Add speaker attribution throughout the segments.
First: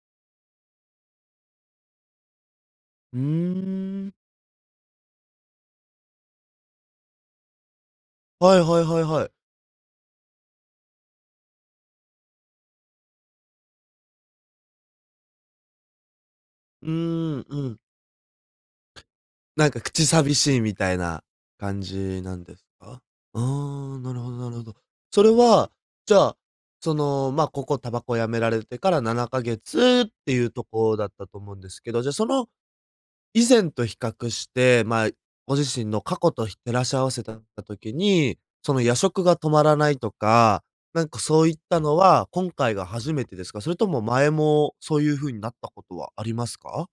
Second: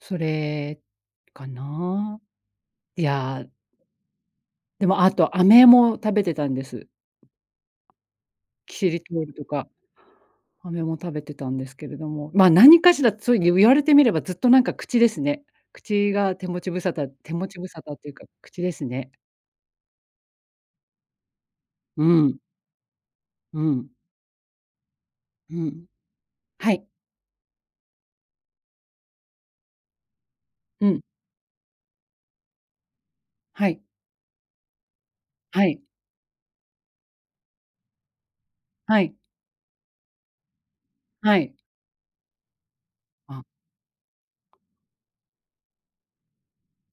Speaker 1: それ、かなあ？い
Speaker 2: うー
Speaker 1: や
Speaker 2: ん。
Speaker 1: でも、あと、飴も食べてたんです。
Speaker 2: はい
Speaker 1: キ
Speaker 2: はい
Speaker 1: シリ
Speaker 2: はい
Speaker 1: トー
Speaker 2: はい。
Speaker 1: ルとか、飴も食べてたんですけれども、ま、何かしら、ついゆゆわれてみればずっとなんか口ですね。口が手持ち無
Speaker 2: う
Speaker 1: 沙
Speaker 2: ー
Speaker 1: 汰、手
Speaker 2: ん、
Speaker 1: 持ち
Speaker 2: う
Speaker 1: 無
Speaker 2: ん。
Speaker 1: 沙汰っていうか、口ですね。
Speaker 2: なんか口寂しいみたいな感
Speaker 1: う
Speaker 2: じな
Speaker 1: ん。
Speaker 2: んですか？あ
Speaker 1: うん。
Speaker 2: あ、なるほどなるほど。それ
Speaker 1: う
Speaker 2: は、
Speaker 1: ん。
Speaker 2: じゃあ、
Speaker 1: はい。
Speaker 2: その、まあここ、煙草止められてから7か月っていうと
Speaker 1: う
Speaker 2: こ
Speaker 1: ん。
Speaker 2: だったと思うんですけど、じゃ、その、以
Speaker 1: は
Speaker 2: 前
Speaker 1: い。
Speaker 2: と比較して、ま、いご
Speaker 1: は
Speaker 2: 自
Speaker 1: い。
Speaker 2: 身の過去と、ひ照らし合わせたた時に、その、夜
Speaker 1: はい。
Speaker 2: 食が止まらないとか、なんか
Speaker 1: は
Speaker 2: そうい
Speaker 1: い。
Speaker 2: ったのは、今回が初めてで
Speaker 1: あ。
Speaker 2: すか？それとも前もそうゆう風になったことはありますか？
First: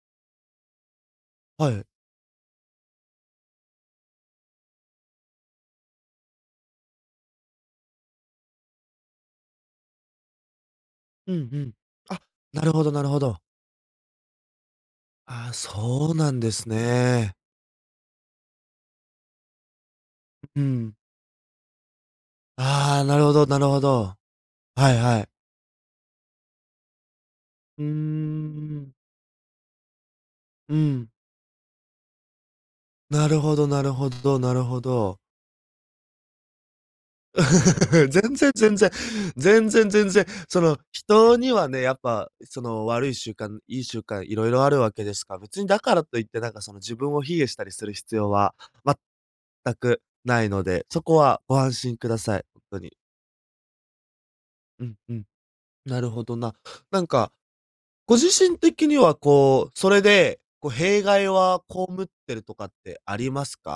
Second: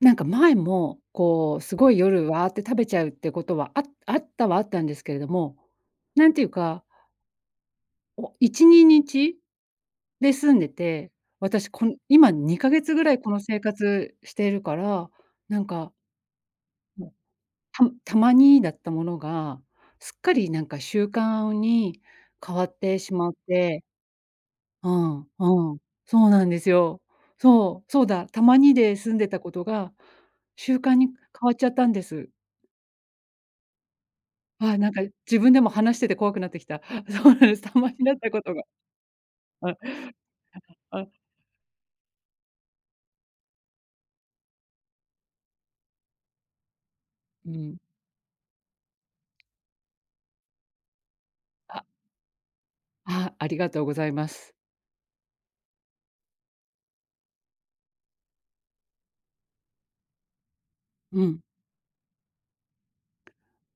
Speaker 1: なんか前も、こう、
Speaker 2: はい、
Speaker 1: す
Speaker 2: え。
Speaker 1: ごい、夜、わーって食べちゃうってことは、ああったはあったんですけれども、なんていうかお1、2日で済んでて、
Speaker 2: うん、ふ
Speaker 1: 私、
Speaker 2: ん。
Speaker 1: こん
Speaker 2: あ、
Speaker 1: 今、に
Speaker 2: な
Speaker 1: か
Speaker 2: る
Speaker 1: げ
Speaker 2: ほど
Speaker 1: つ
Speaker 2: な
Speaker 1: ぐ
Speaker 2: る
Speaker 1: ら
Speaker 2: ほ
Speaker 1: いこの
Speaker 2: ど。
Speaker 1: 生活しているから、
Speaker 2: ああ、
Speaker 1: なんか
Speaker 2: そうなんです
Speaker 1: も、
Speaker 2: ね。
Speaker 1: たむたまにだったものが、すっかり
Speaker 2: う
Speaker 1: なんか
Speaker 2: ん。
Speaker 1: 習慣に変わって
Speaker 2: ああ、
Speaker 1: し
Speaker 2: なる
Speaker 1: ま
Speaker 2: ほ
Speaker 1: っ
Speaker 2: どなるほ
Speaker 1: て
Speaker 2: ど。はいは
Speaker 1: あ
Speaker 2: い。
Speaker 1: あ、ん、そうなんですよ。
Speaker 2: う
Speaker 1: そ
Speaker 2: ー
Speaker 1: う、そうだ、たまに
Speaker 2: ん。
Speaker 1: で済んでたことが、習
Speaker 2: う
Speaker 1: 慣に
Speaker 2: ん。
Speaker 1: 変わっちゃったんです。
Speaker 2: なるほどなるほどなる
Speaker 1: ああ、
Speaker 2: ほ
Speaker 1: なんか
Speaker 2: ど。
Speaker 1: 自分でも話してて怖くなってきた。そうなんです、たまに だった
Speaker 2: 全
Speaker 1: こ
Speaker 2: 然
Speaker 1: とが
Speaker 2: 全然、全
Speaker 1: あ。
Speaker 2: 然全然、その、
Speaker 1: あ。
Speaker 2: 人にはね、やっぱ、その悪い習慣、いい習慣色々あるわけですか、別にだからと言って、なんかその自分を卑下
Speaker 1: う
Speaker 2: したり
Speaker 1: ん。
Speaker 2: する必要は全くないので、そこはご安
Speaker 1: あ。
Speaker 2: 心ください、とに。
Speaker 1: ああ、ありがとうございます。
Speaker 2: うんうん。なるほどな。なんか、ご自身的にはこう、それで、こ、弊
Speaker 1: う
Speaker 2: 害
Speaker 1: ん。
Speaker 2: は被ってるとかってありますか？